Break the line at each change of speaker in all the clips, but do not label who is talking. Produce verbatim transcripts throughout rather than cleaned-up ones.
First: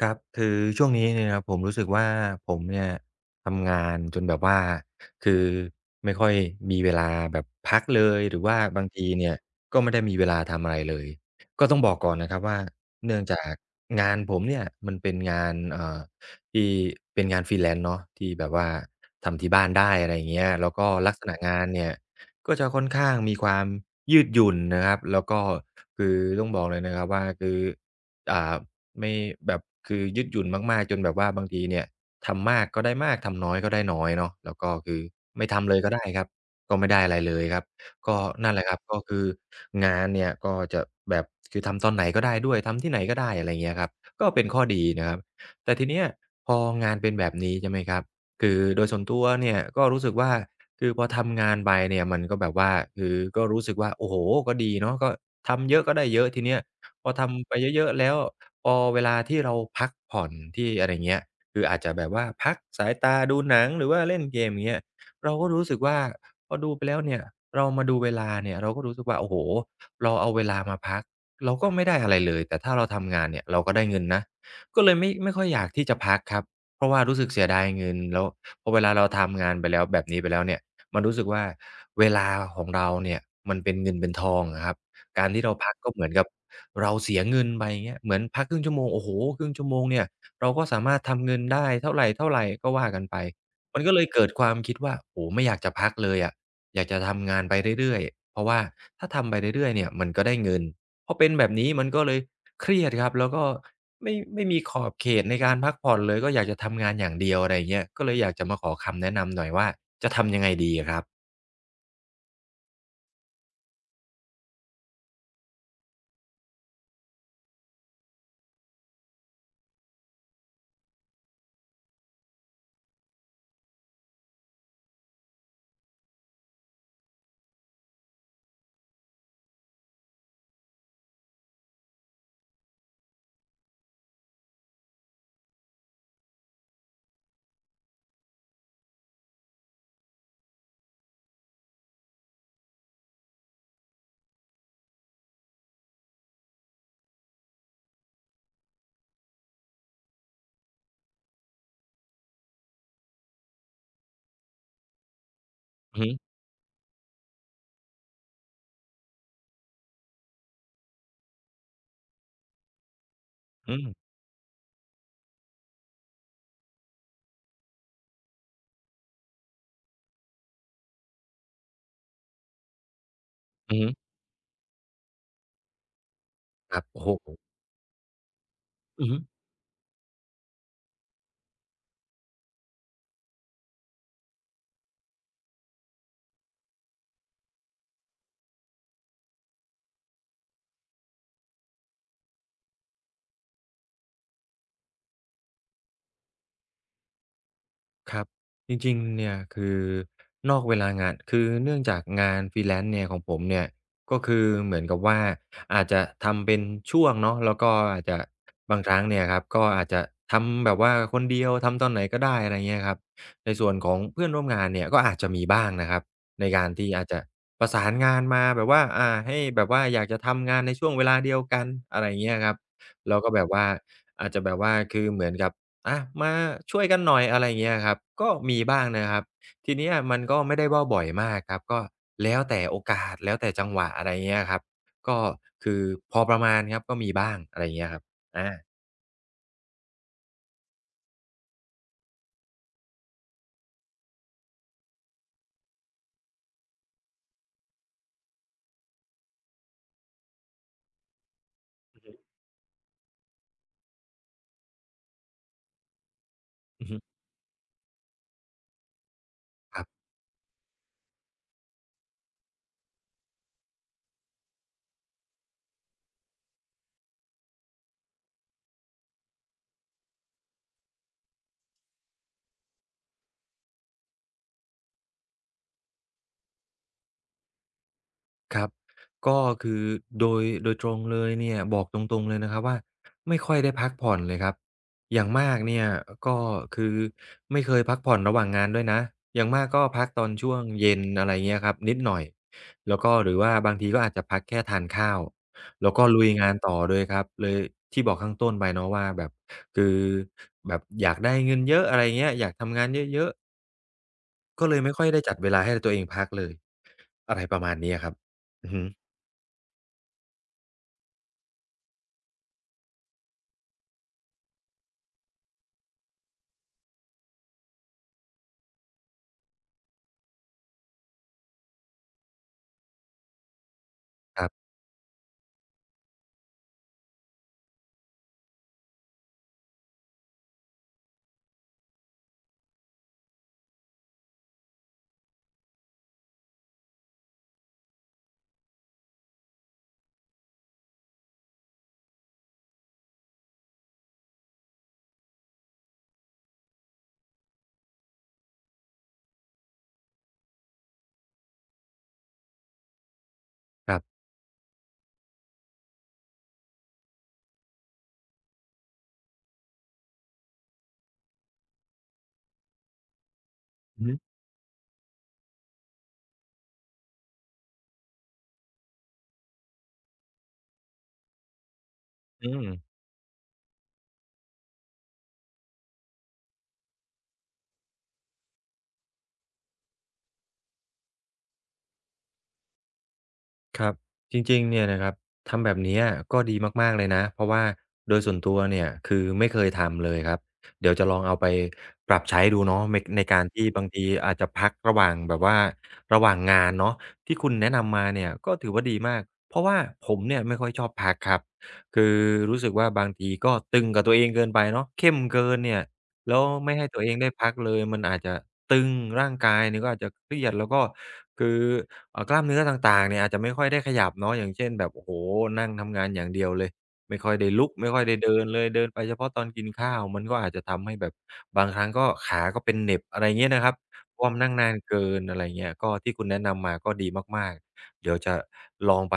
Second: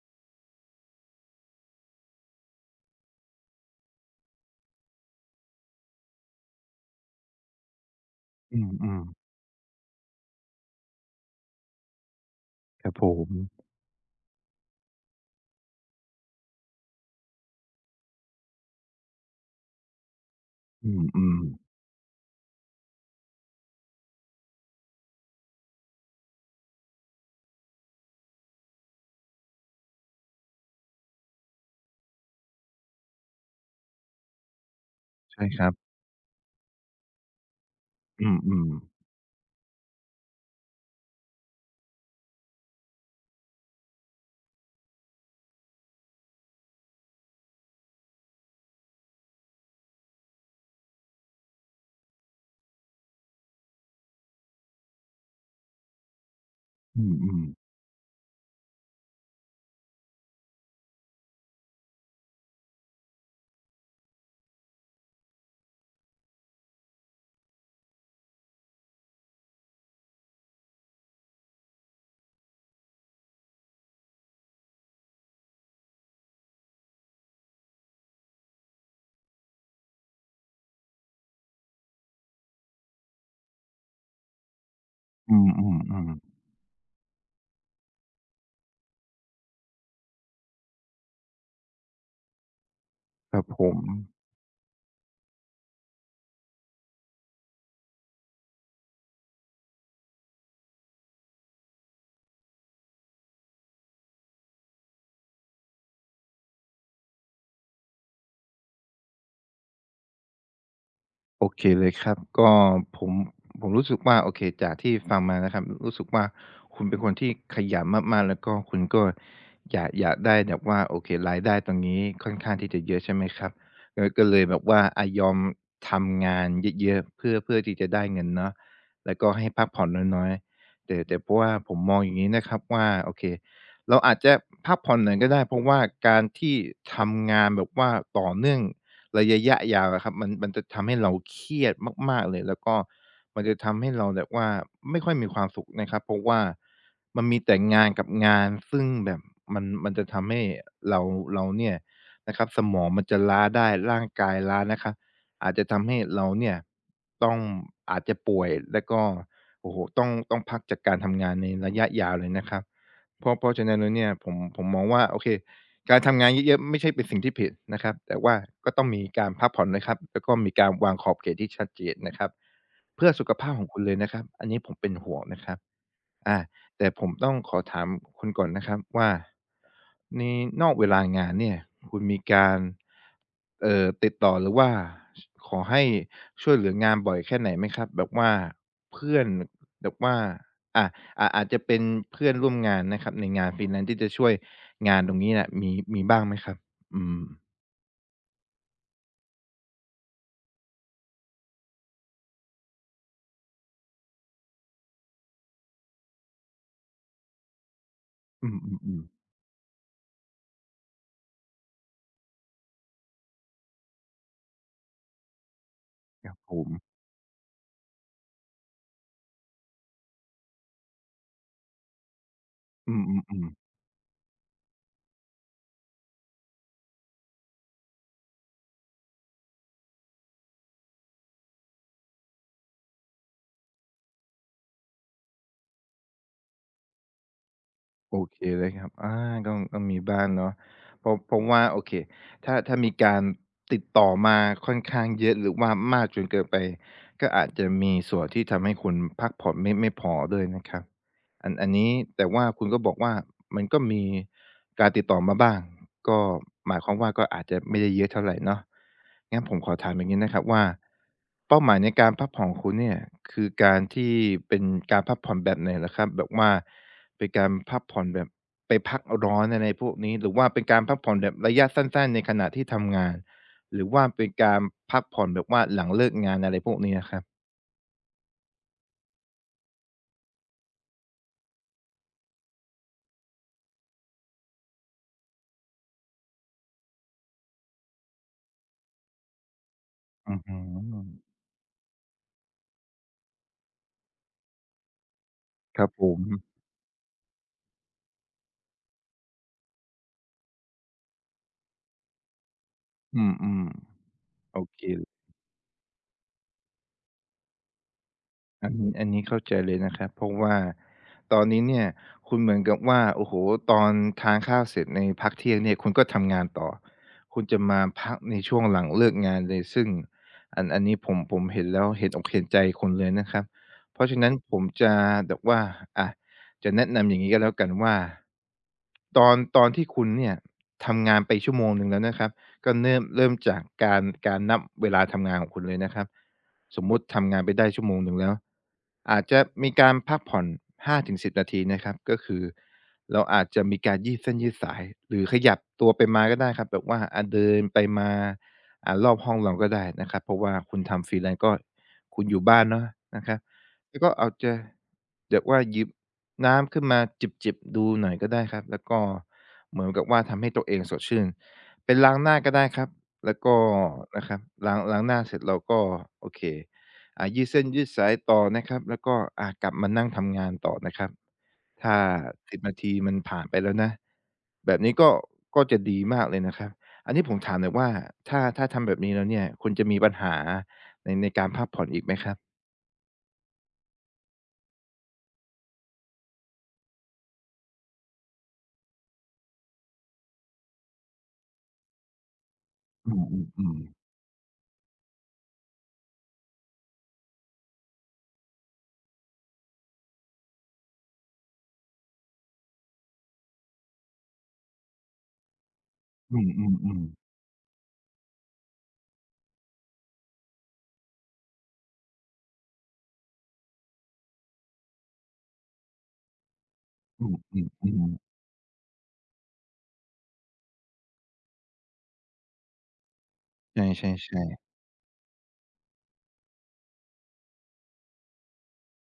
ครับคือช่วงนี้เนี่ยนะครับผมรู้สึกว่าผมเนี่ยทำงานจนแบบว่าคือไม่ค่อยมีเวลาแบบพักเลยหรือ
อื
ว่าบางที
ม
เนี่ยก็ไม่ได้มีเวลาทำอะไรเลยก็ต้องบอกก่อนนะครับว่า
ๆครับผ
เนื่อง
ม
จากงานผมเนี่ยมันเป็นงานเอ่อที่เป็นงาน freelance เนาะที่แบบว่าทำที่บ้านได้อะไรอย่างเงี้ยแล้วก็
อืม
ลัก
อื
ษ
ม
ณะงานเนี่ยก็จะค่อนข้างมีความยืดหยุ่นนะครับแล้วก็คือต้องบอกเลยนะครับว่าคืออ่า ไม่แบบคือยืดหยุ่นมากๆจนแบบว่าบางทีเนี่ยทำมากก็ได้มากทำน้อยก็ได้น้อยเนาะแล้วก็คือ
ใช่
ไม่
ครั
ทำ
บ
เลยก็ได้ครับก็ไม่ได้อะไรเลยครับก็
อืม
นั่
อื
นแห
ม
ละครับก็คืองานเนี่ยก็จะแบบคือทำตอนไหนก็ได้ด้วยทำที่ไหนก็ได้อะไรเงี้ยครับก็เป็นข้อดีนะครับแต่ทีเนี้ยพองานเป็นแบบนี้ใช่ไหมครับคือโดยส่วนตัวเนี่ยก็รู้สึกว่าคือพอทำงานไปเนี่ยมันก็แบบว่าคือก็รู้สึกว่าโอ้โฮก็ดีเนาะก็ทำเยอะก็ได้เยอะทีเนี้ย
อื
พอ
มอืม
ทำไปเยอะๆแล้ว พอเวลาที่เราพักผ่อนที่อะไรเงี้ยคืออาจจะแบบว่าพักสายตาดูหนังหรือว่าเล่นเกมอย่างเงี้ยเราก็รู้สึกว่าพอดูไปแล้วเนี่ยเรามาดูเวลาเนี่ยเราก็รู้สึกว่าโอ้โฮเราเอาเวลามาพักเราก็ไม่ได้อะไรเลยแต่ถ้าเราทำงานเนี่ยเราก็ได้เงินนะก็เลยไม่ไม่ค่อยอยากที่จะพักครับเพราะว่ารู้สึกเสียดายเงินแล้วพอเวลาเราทำงานไปแล้วแบบนี้ไปแล้วเนี่ยมันรู้สึกว่าเวลาของเราเนี่ยมันเป็นเงินเป็นทองอะครับ การ
อื
ที่
ม
เรา
อื
พั
ม
กก็
อื
เหมื
ม
อนกับเราเสียเงินไปอย่างเงี้ยเหมือนพักครึ่งชั่วโมงโอ้โฮครึ่งชั่วโมงเนี่ยเราก็สามารถทำเงินได้เท่าไรๆก็ว่ากันไป
ครับผม
มันก็เลยเกิดความคิดว่าโอ้โฮไม่อยากจะพักเลยอะอยากจะทำงานไปเรื่อยๆเพราะว่าถ้าทำไปเรื่อยๆเนี่ยมันก็ได้เงินพอเป็นแบบนี้มันก็เลยเครียดครับแล้วก็ไม่ไม่มีขอบเขตในการพักผ่อนเลยก็อยากจะทำงานอย่างเดียวอะไรอย่างเงี้ยก็เลยอยากจะมาขอคำแนะนำหน่อยว่าจะทำยังไงดีอะครับ
โอเคเลยครับก็ผมผมรู้สึกว่าโอเคจากที่ฟังมานะครับรู้สึกว่าคุณเป็นคนที่ขยันมากๆแล้วก็คุณก็อยากอยากได้แบบว่าโอเครายได้ตรงนี้ค่อนข้างที่จะเยอะใช่ไหมครับก็ก็เลยแบบว่าอะยอมทำงานเยอะๆเพื่อเพื่อที่จะได้เงินเนาะแล้วก็ให้พักผ่อนน้อยๆแต่แต่เพราะว่าผมมองอย่างงี้นะครับว่าโอเคเราอาจจะพักผ่อนหน่อยก็ได้เพราะว่าการที่ทำงานแบบว่าต่อเนื่อง ระยะยาวอะครับมันมันจะทำให้เราเครียดมากๆเลยแล้วก็มันจะทำให้เราแบบว่าไม่ค่อยมีความสุขนะครับเพราะว่ามันมีแต่งานกับงานซึ่งแบบมันมันจะทำให้เราเราเนี่ยนะครับสมองมันจะล้าได้ร่างกายล้านะครับอาจจะทำให้
อือฮึ
เราเนี่ยต้องอาจจะป่วยแล้วก็โอ้โฮต้องต้องพักจากการทำงานในระยะยาวเลยนะครับเพราะเพราะฉะ
อื
นั้นแล้วเนี่
ม
ยผมผมมองว่าโอเค การทำงานเยอะๆไม่ใช่เป็นสิ่งที่ผิดนะครับแต่ว่าก็ต้องมีการพักผ่อนนะครับแล้วก็มีการวางขอบเขตที่ชัดเจนนะครับเพื่อสุขภาพของ
อื
คุ
อ
ณ
ฮึ
เลยนะครับอันนี้ผมเป็นห่วงนะครับอา
ครับ
แต่
โอ้
ผ
โฮ
มต้องขอถามคุณก่อนนะครับ
อื
ว่า
อฮึ
ในนอกเวลางานเนี่ยคุณมีการเอ่อติดต่อหรือว่าขอให้ช่วยเหลืองานบ่อยแค่ไหนไหมครับแบบว่าเพื่อนแบบว่าอาอาอาจจะเป็นเพื่อนร่วมงานนะครับในงาน freelance ที่จะช่วย งานตรงนี้น่ะมีมีบ้างไหมครับ อืม
ครับจริงๆเนี่ยคือนอกเวลางานคือเนื่องจากงาน Freelance เนี่ยของผมเนี่ยก็คือเหมือนกับว่าอาจจะทำเป็นช่วงเนาะแล้วก็อาจจะ
อื
บางครั้
ม
ง
ๆๆ
เนี่ยครับก็อาจจะทำแบบว่าคนเดียวทำตอนไหนก็ได้อะไรเงี้ยครับในส่วนของเพื่อนร่วมงานเนี่ยก็อาจจะมีบ้างนะครับ
ครับ
ใน
ผ
กา
ม
รที่อาจจะประสานงานมาแบบว่าอ่าให้แบบว่าอยากจะทำงานในช่วงเวลาเดียวกันอะไรเงี้ยครับ
อื
แล้วก็แบ
ม
บ
ๆ
ว่า
ๆ
อาจจะแบบว่าคือเหมือนกับ อะมาช่วยกันหน่อยอะไรอย่างเงี้ยครับก็มีบ้างนะครับทีเนี้ยมันก็ไม่ได้ว่าบ่อยมากครับก็แล้วแต่โอกาสแล้วแต่จังหวะอะไรอย่างเงี้ยครับก็คือพอประมาณครับก็มีบ้างอะไรอย่างเงี้ยครับ
โอเค
อา
เลยครับอาก็ก็มีบ้างเนาะเพรผมว่าโอเคถ้าถ้ามีการติดต่อมาค่อนข้างเยอะหรือว่ามากจนเกินไปก็อาจจะมีส่วนที่ทำให้คุณพักผ่อนไม่ไม่พอด้วยนะครับอันอันนี้แต่ว่าคุณก็บอกว่ามันก็มีการติดต่อมาบ้างก็หมาย
อื
ค
อ
วาม
ฮึ
ว่าก็อาจจะไม่ได้เยอะเท่าไรเนาะงั้นผมขอ
ครั
ถาม
บ
อย่างงี้นะครับว่าเป้าหมายในการพักผ่อนของคุณเนี่ยคือการที่เป็นการพักผ่อนแบบไหนเหรอครับแบบว่า เป็นการพักผ่อนแบบไปพักร้อนอะไรพวกนี้หรือว่าเป็นการพักผ่อนแบบระยะสั้นๆในขณะที่ทำงานหรือว่าเป็นการพักผ่อนแบบว่าหลังเลิกงานอะไรพวกนี้อะครับ
ครับก็คือโดยโดยตรงเลยเนี่ยบอกตรงๆเลยนะครับว่าไม่ค่อยได้พักผ่อนเลยครับอย่างมากเนี่ยก็คือไม่เคยพักผ่อนระหว่างงานด้วยนะอย่างมากก็พักตอน
อือ
ช่ว
ฮึ
งเย็นอะไรเงี้ยครับนิดหน่อยแล้วก็หรือว่าบางทีก็อาจจะพักแค่ทานข้าว
ครับ
แล้ว
ผ
ก็
ม
ลุยงานต่อเลยครับเลยที่บอกข้างต้นไปเนาะว่าแบบคือแบบอยากได้เงินเยอะอะไรเงี้ยอยากทำงาน
อื
เยอะ
มๆโอ
ๆก็เล
เค
ยไม่ค่อยได้จัดเวลาให้ตัวเองพักเลยอะไรประมาณนี้อะครับ
อั
อื
น
อฮึ
นี้อันนี้เข้าใจเลยนะครับเพราะว่าตอนนี้เนี่ยคุณเหมือนกับว่าโอ้โหตอนทานข้าวเสร็จในพักเที่ยงเนี่ยคุณก็ทำงานต่อคุณจะมาพักในช่วงหลังเลิกงานเลยซึ่งอันอันนี้ผมผมเห็นแล้วเห็นอกเห็นใจคุณเลยนะครับเพราะฉะนั้น
ครั
ผม
บ
จะแบบว่าอะจะแนะนำอย่างงี้ก็แล้วกันว่าตอนตอนที่คุณเนี่ยทำงานไปชั่วโมงหนึ่งแล้วนะครับก็เริ่มเริ่มจากการการนับเวลาทำงานของคุณเลยนะครับ สมมุติทำงานไปได้ชั่วโมงหนึ่งแล้วอาจจะมีการพักผ่อนห้าถึงสิบนาทีนะครับก็คือเราอาจจะมีการยืดเส้นยืดสายหรือขยับตัวไปมาก็ได้ครับแบบว่าอะเดินไปมาอ่ารอบห้องเราก็ได้นะครับเพราะว่าคุณทำ Freelance ก็คุณอยู่บ้านเนาะนะครับ
ค
แล้
รั
วก็
บ
เอาจจะเรียกว่าหยิบน้ำขึ้นมาจิบๆดูหน่อยก็ได้ครับแล้วก็เหมือนกับว่าทำให้ตัวเองสดชื่นเป็นล้างหน้าก็ได้ครับ แล้วก็
อือ
นะครับล้างล้างหน้าเสร็จเราก็โอเคอ่ายืดเส้นยืดสายต่อนะครับแล้วก็อ่ากลับมานั่งทำงานต่อนะครับถ้า
อื
สิบ
ม
นาทีมันผ่านไปแล้วนะแบบนี้ก็ก็จะดีมากเลยนะครับอันนี้ผมถามหน่อยว่าถ้าถ้าทำแบบนี้แล้วเนี่ยคุณจะมีปัญหาในในการพักผ่อนอีกไหมครับ
ครับจริงๆเนี่ยนะครับทำแบบเนี้ยก็ดีมากๆเลยนะ เพราะว่าโดยส่วนตัวเนี่ยคือไม่เคยทำเลยครับ เดี๋ยวจะลองเอาไปปรับใช้ดูเนาะใน
อื
ในการที่
ม
บาง
ๆ
ทีอาจจะพักระหว่างแบบว่าระหว่างงานเนาะที่คุณแนะนำมาเนี่ยก็ถือว่าดีมากเพราะว่าผมเนี่ยไม่ค่อยชอบพักครับคือรู้สึกว่าบางทีก็ตึงกับตัวเองเกินไปเนาะเข้มเกินเนี่ย
ๆ
แล้
อื
วไม่ให้
ม
ตัวเอ
ๆ
ง
ๆ
ได้พักเลยมันอาจจะตึงร่างกายนี่ก็อาจจะเครียดแล้วก็คือเอ่อกล้ามเนื้อต่างๆเนี่ยอาจจะไม่ค่อยได้ขยับเนาะอย่างเช่นแบบโอ้โฮนั่งทำงานอย่างเดียวเลยไม่
อื
ค่อยได้ลุกไม่ค่อย
ม
ได้
ๆๆ
เดินเลยเดินไปเฉพาะตอนกินข้าวมันก็อาจจะทำให้แบบบางครั้งก็ขาก็เป็นเหน็บอะไรเงี้ยนะครับ
ใช
เพราะว่ามั
่
นนั่ง
ๆ
นานเกินอะไรเงี้ยก็ที่คุณแนะนำมาก็ดีมากๆเดี๋ยวจะลองไป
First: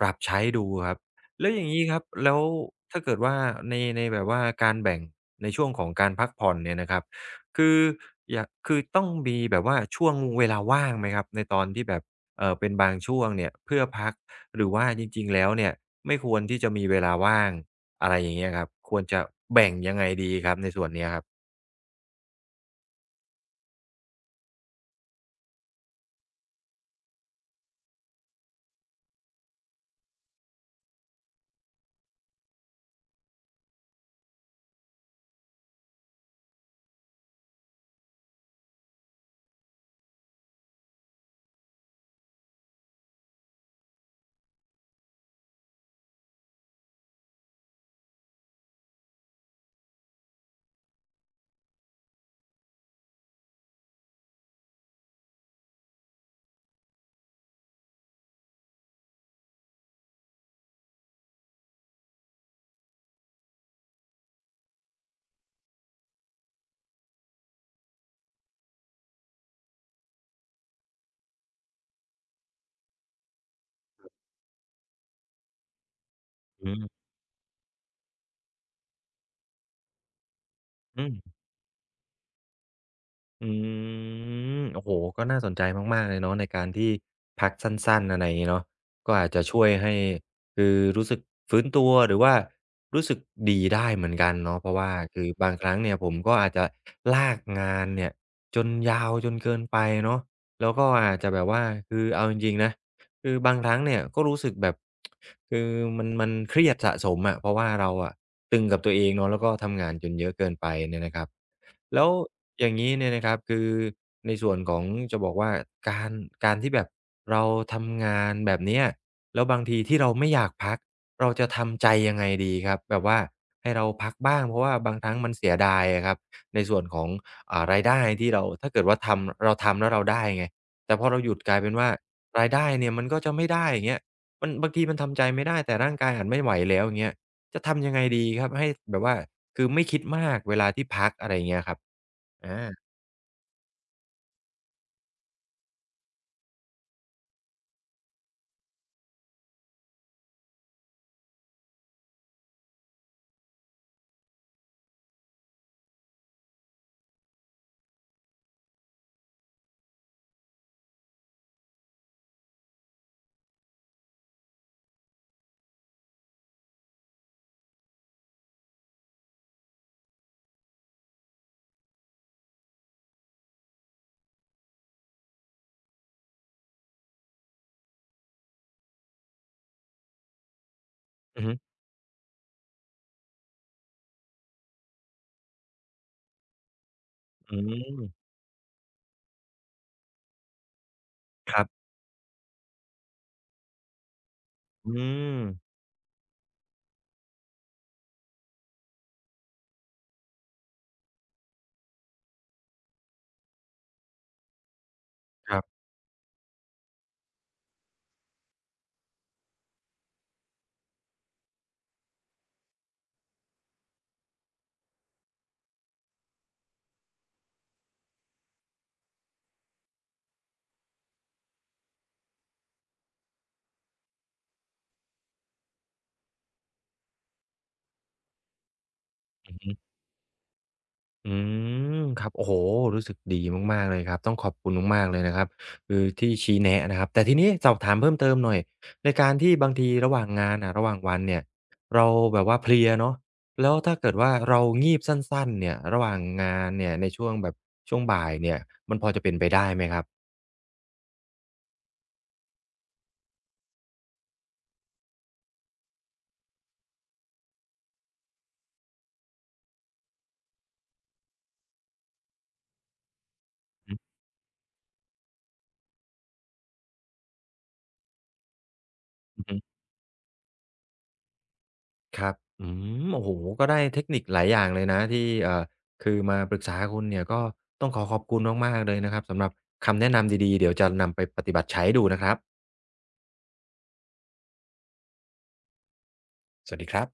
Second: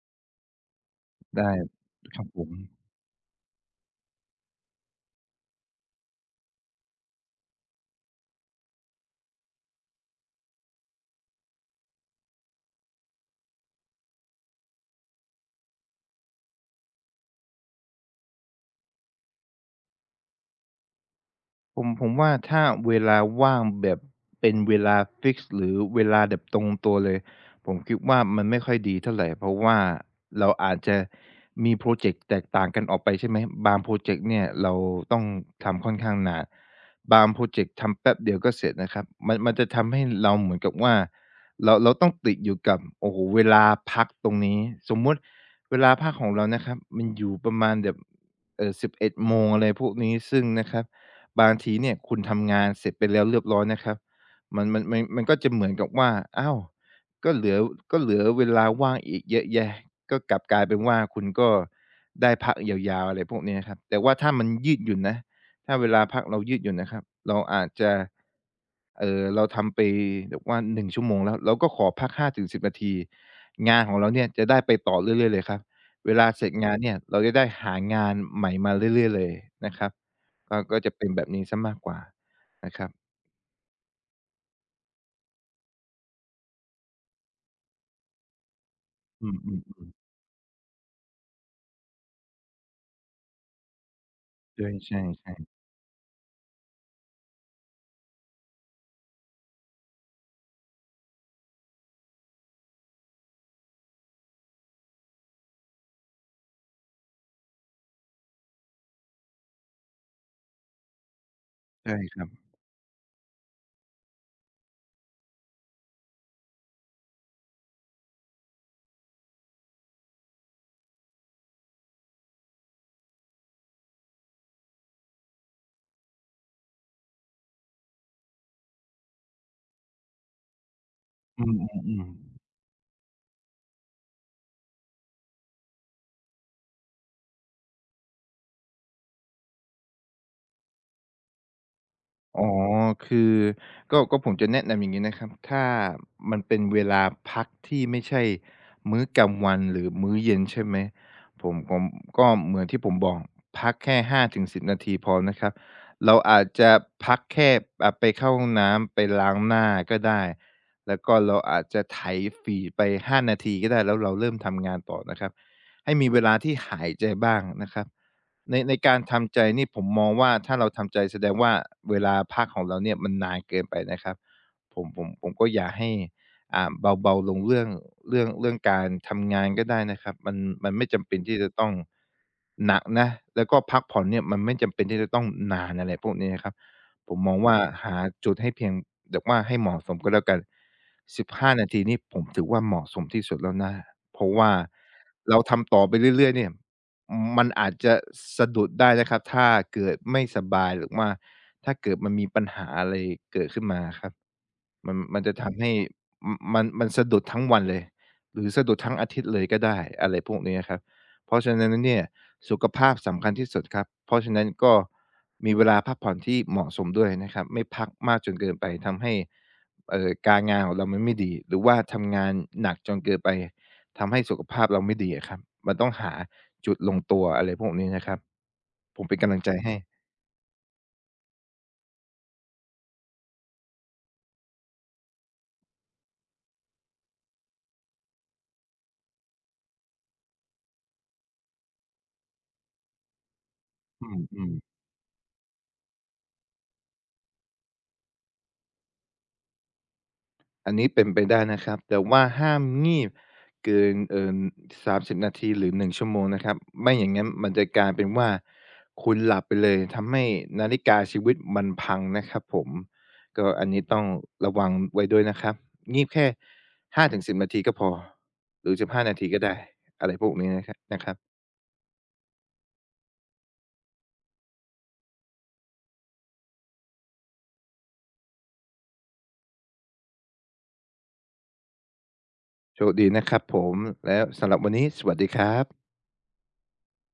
ปรับใช้ดูครับ
ๆ
แล้
ได้
วอย่างนี้ครับ
ครับ
แล้
ผ
ว
ม
ถ้าเกิดว่าในในแบบว่าการแบ่งในช่วงของการพักผ่อนเนี่ยนะครับคืออยากคือต้องมีแบบว่าช่วงเวลาว่างไหมครับในตอนที่แบบเออเป็นบางช่วงเนี่ยเพื่อพักหรือว่าจริงๆแล้วเนี่ยไม่ควรที่จะมีเวลาว่างอะไรอย่างเงี้ยครับควรจะแบ่งยังไงดีครับในส่วนเนี้ยครับ
ผมผมว่าถ้าเวลาว่างแบบเป็นเวลาฟิกซ์หรือเวลาแบบตรงตัวเลยผมคิดว่ามันไม่ค่อยดีเท่าไรเพราะว่าเราอาจจะมีพรอเจกต์แตกต่างกันออกไปใช่ไหมบางพรอเจกต์เนี่ยเราต้องทำค่อนข้างนานบางพรอเจกต์ทำแป๊บเดียวก็เสร็จนะครับมันมันจะทำให้เราเหมือนกับว่าเราเราต้องติดอยู่กับโอ้โฮเวลาพักตรงนี้สมมุติเวลาพักของเรานะครับมันอยู่ประมาณแบบเอ่อสิบเอ็ดโมงอะไรพวกนี้ซึ่งนะครับ บางทีเนี่ยคุณทำงานเสร็จไปแล้วเรียบร้อยนะครับมันมันมันมันก็จะเหมือนกับว่าอ้าวก็เหลือก็เหลือเวลาว่างอีกเยอะแยะก็กลับกลายเป็นว่าคุณก็ได้พักยาวๆอะไรพวกเนี้ยครับแต่ว่าถ้ามันยืดหยุ่นนะถ้าเวลาพักเรายืดหยุ่นนะครับเราอาจจะเออเราทำไปแบบว่าหนึ่งชั่วโมงแล้วเราก็ขอพักห้าถึงสิบนาทีงานของเราเนี่ยจะได้ไปต่อเรื่อยๆเลยครับเวลาเสร็จงานเนี่ยเราจะได้หางานใหม่มาเรื่อยๆเลยนะครับ ก็ก็จะ
อื
เป็น
ม
แบบนี้เสียมากกว่านะครับ
อืมโอ้โฮก็น่าสนใจมากๆเลยเนาะในการที่พักสั้นๆอะไรอย่างงี้เนาะก็
อื
อาจจะ
ม
ช่วยให้
ๆๆ
คือรู้สึกฟื้นตัวหรือว่ารู้สึกดีได้เหมือนกันเนาะเพราะว่า
ใช่
คือบาง
ๆ
ครั้งเนี่ยผมก็อาจจะลากงานเนี่ยจนยาวจนเกินไปเนาะแล้วก็อาจจะแบบว่าคือเอาจริงๆนะคือบางครั้งเนี่ยก็รู้สึกแบบคือมันมันเครียดสะสมอะเพราะว่าเราอะตึงกับตัวเองเนาะแล้วก็ทำงานจนเยอะเกินไปเนี่ยนะครับ
ๆใช่
แล้ว
ครับ
อย่างนี้เนี่ยนะครับคือในส่วนของจะบอกว่าการการที่แบบเราทำงานแบบเนี้ยแล้วบางทีที่เราไม่อยากพักเราจะทำใจยังไงดีครับแบบว่าให้เราพักบ้างเพราะว่าบางครั้งมันเสียดายอะครับในส่วนของอ่ารายได้ที่เราถ้าเกิดว่าทำเราทำแล้วเราได้ไงแต่พอเราหยุด
อื
กลายเป็นว่า
มๆ
ราย
ๆ
ได้เนี่ยมันก็จะไม่ได้อย่างเงี้ยมันบางทีมันทำใจไม่ได้แต่ร่างกายอาจไม่ไหวแล้วอย่างเงี้ยจะทำยังไงดีครับให้แบบว่าคือไม่คิดมากเวลาที่พักอะไรอย่างเงี้ยครับ
อ๋อ
อา
คือก็ก็ผมจะแนะนำอย่างงี้นะครับถ้ามันเป็นเวลาพักที่ไม่ใช่มื้อกลางวันหรือมื้อเย็นใช่ไหมผมผมก็เหมือนที่ผมบอกพักแค่ห้าถึงสิบนาทีพอนะครับเราอาจจะพักแค่อ่าไปเข้าห้องน้ำไปล้างหน้าก็ได้แล้วก็เราอาจจะไถฟีดไปห้านาทีก็ได้แล้วเราเริ่มทำงานต่อนะครับให้มีเวลาที่หายใจบ้างนะครับ ในในการทำใจนี่ผมมองว่าถ้าเราทำใจแสดงว่าเวลาพักของเราเนี่ยมันนานเกินไปนะครับผมผมผมก็อยากให้อ่าเบาๆลงเรื่องเรื่องเรื่องการทำงานก็ได้นะครับมันมันไม่จำเป็นที่
อือ
จะ
ฮึ
ต้องหนักนะแล้วก็พักผ่อนเนี่ยมันไม่จำเป็นที่จะต้องนานอะไรพวกนี้นะครับผมมอง
อื
ว่าหา
ม
จุดให้เพียงแบบว่าให้เหมาะสมก็แล้วกันสิบห้า
ครั
นาที
บ
นี่ผมถือว่าเหมาะสมที่สุดแล้วนะเพราะว่า
อื
เรา
ม
ทำต่อไปเรื่อยๆเนี่ย มันอาจจะสะดุดได้นะครับถ้าเกิดไม่สบายหรือว่าถ้าเกิดมันมีปัญหาอะไรเกิดขึ้นมาครับมันมันจะ
ค
ทำ
รั
ให้
บ
มมันมันสะดุดทั้งวันเลยหรือสะดุดทั้งอาทิตย์เลยก็ได้อะไรพวกนี้อะครับเพราะฉะนั้นแล้วเนี่ยสุขภาพสำคัญที่สุดครับเพราะฉะนั้นก็มีเวลาพักผ่อนที่เหมาะสมด้วยนะครับไม่พักมากจนเกินไปทำให้เอ่อการงานของเรามันไม่ดีหรือว่าทำงานหนักจนเกินไปทำให้สุขภาพเราไม่ดีอะครับมันต้องหา จุดลงตัวอะไรพวกนี้นะครับผมเป็นกำลังใจให้
อืมครับโอ้โฮรู้สึกดีมากๆเลยครับต้องขอบคุณมากๆเลยนะครับคือที่ชี้แนะนะครับแต่ทีนี้สอบถามเพิ่มเติมหน่อยในการที่บางทีระหว่างงานอะระหว่างวันเนี่ยเราแบบว่าเพลียเนาะแล้วถ้า
อ
เกิดว่า
ืม
เรา
ๆ
งีบสั้นๆเนี่ยระหว่างงานเนี่ยในช่วงแบบช่วงบ่ายเนี่ยมันพอจะเป็นไปได้ไหมครับ
อันนี้เป็นไปได้นะครับแต่ว่าห้ามงีบเกินเอ่อสามสิบนาทีหรือหนึ่งชั่วโมงนะครับไม่อย่างงั้นมันจะกลายเป็นว่าคุณหลับไปเลยทำให้นาฬิกาชีวิตมันพังนะครับผมก็อันนี้
อื
ต้อง
อ
ระวังไว้ด้วยนะครับงีบแค่ห้าถึงสิบนาทีก็พอหรือสิบห้ห้านาทีก็ได้
ฮึ
อะไรพวกนี้นะครับนะครับ
ครับอืมโอ้โฮก็ได้เทคนิคหลายอย่างเลยนะที่เอ่อคือมาปรึกษาคุณเนี่ยก็ต้องขอขอบคุณมากๆเลยนะครับสำหรับคำแนะนำดีๆ เดี๋ยวจะนำไปปฏิบัติใช้ดูนะครับ
โชคดีนะครับผมแล้วสำหรับวันนี้สวัสดีครับ
สวัสดีครับ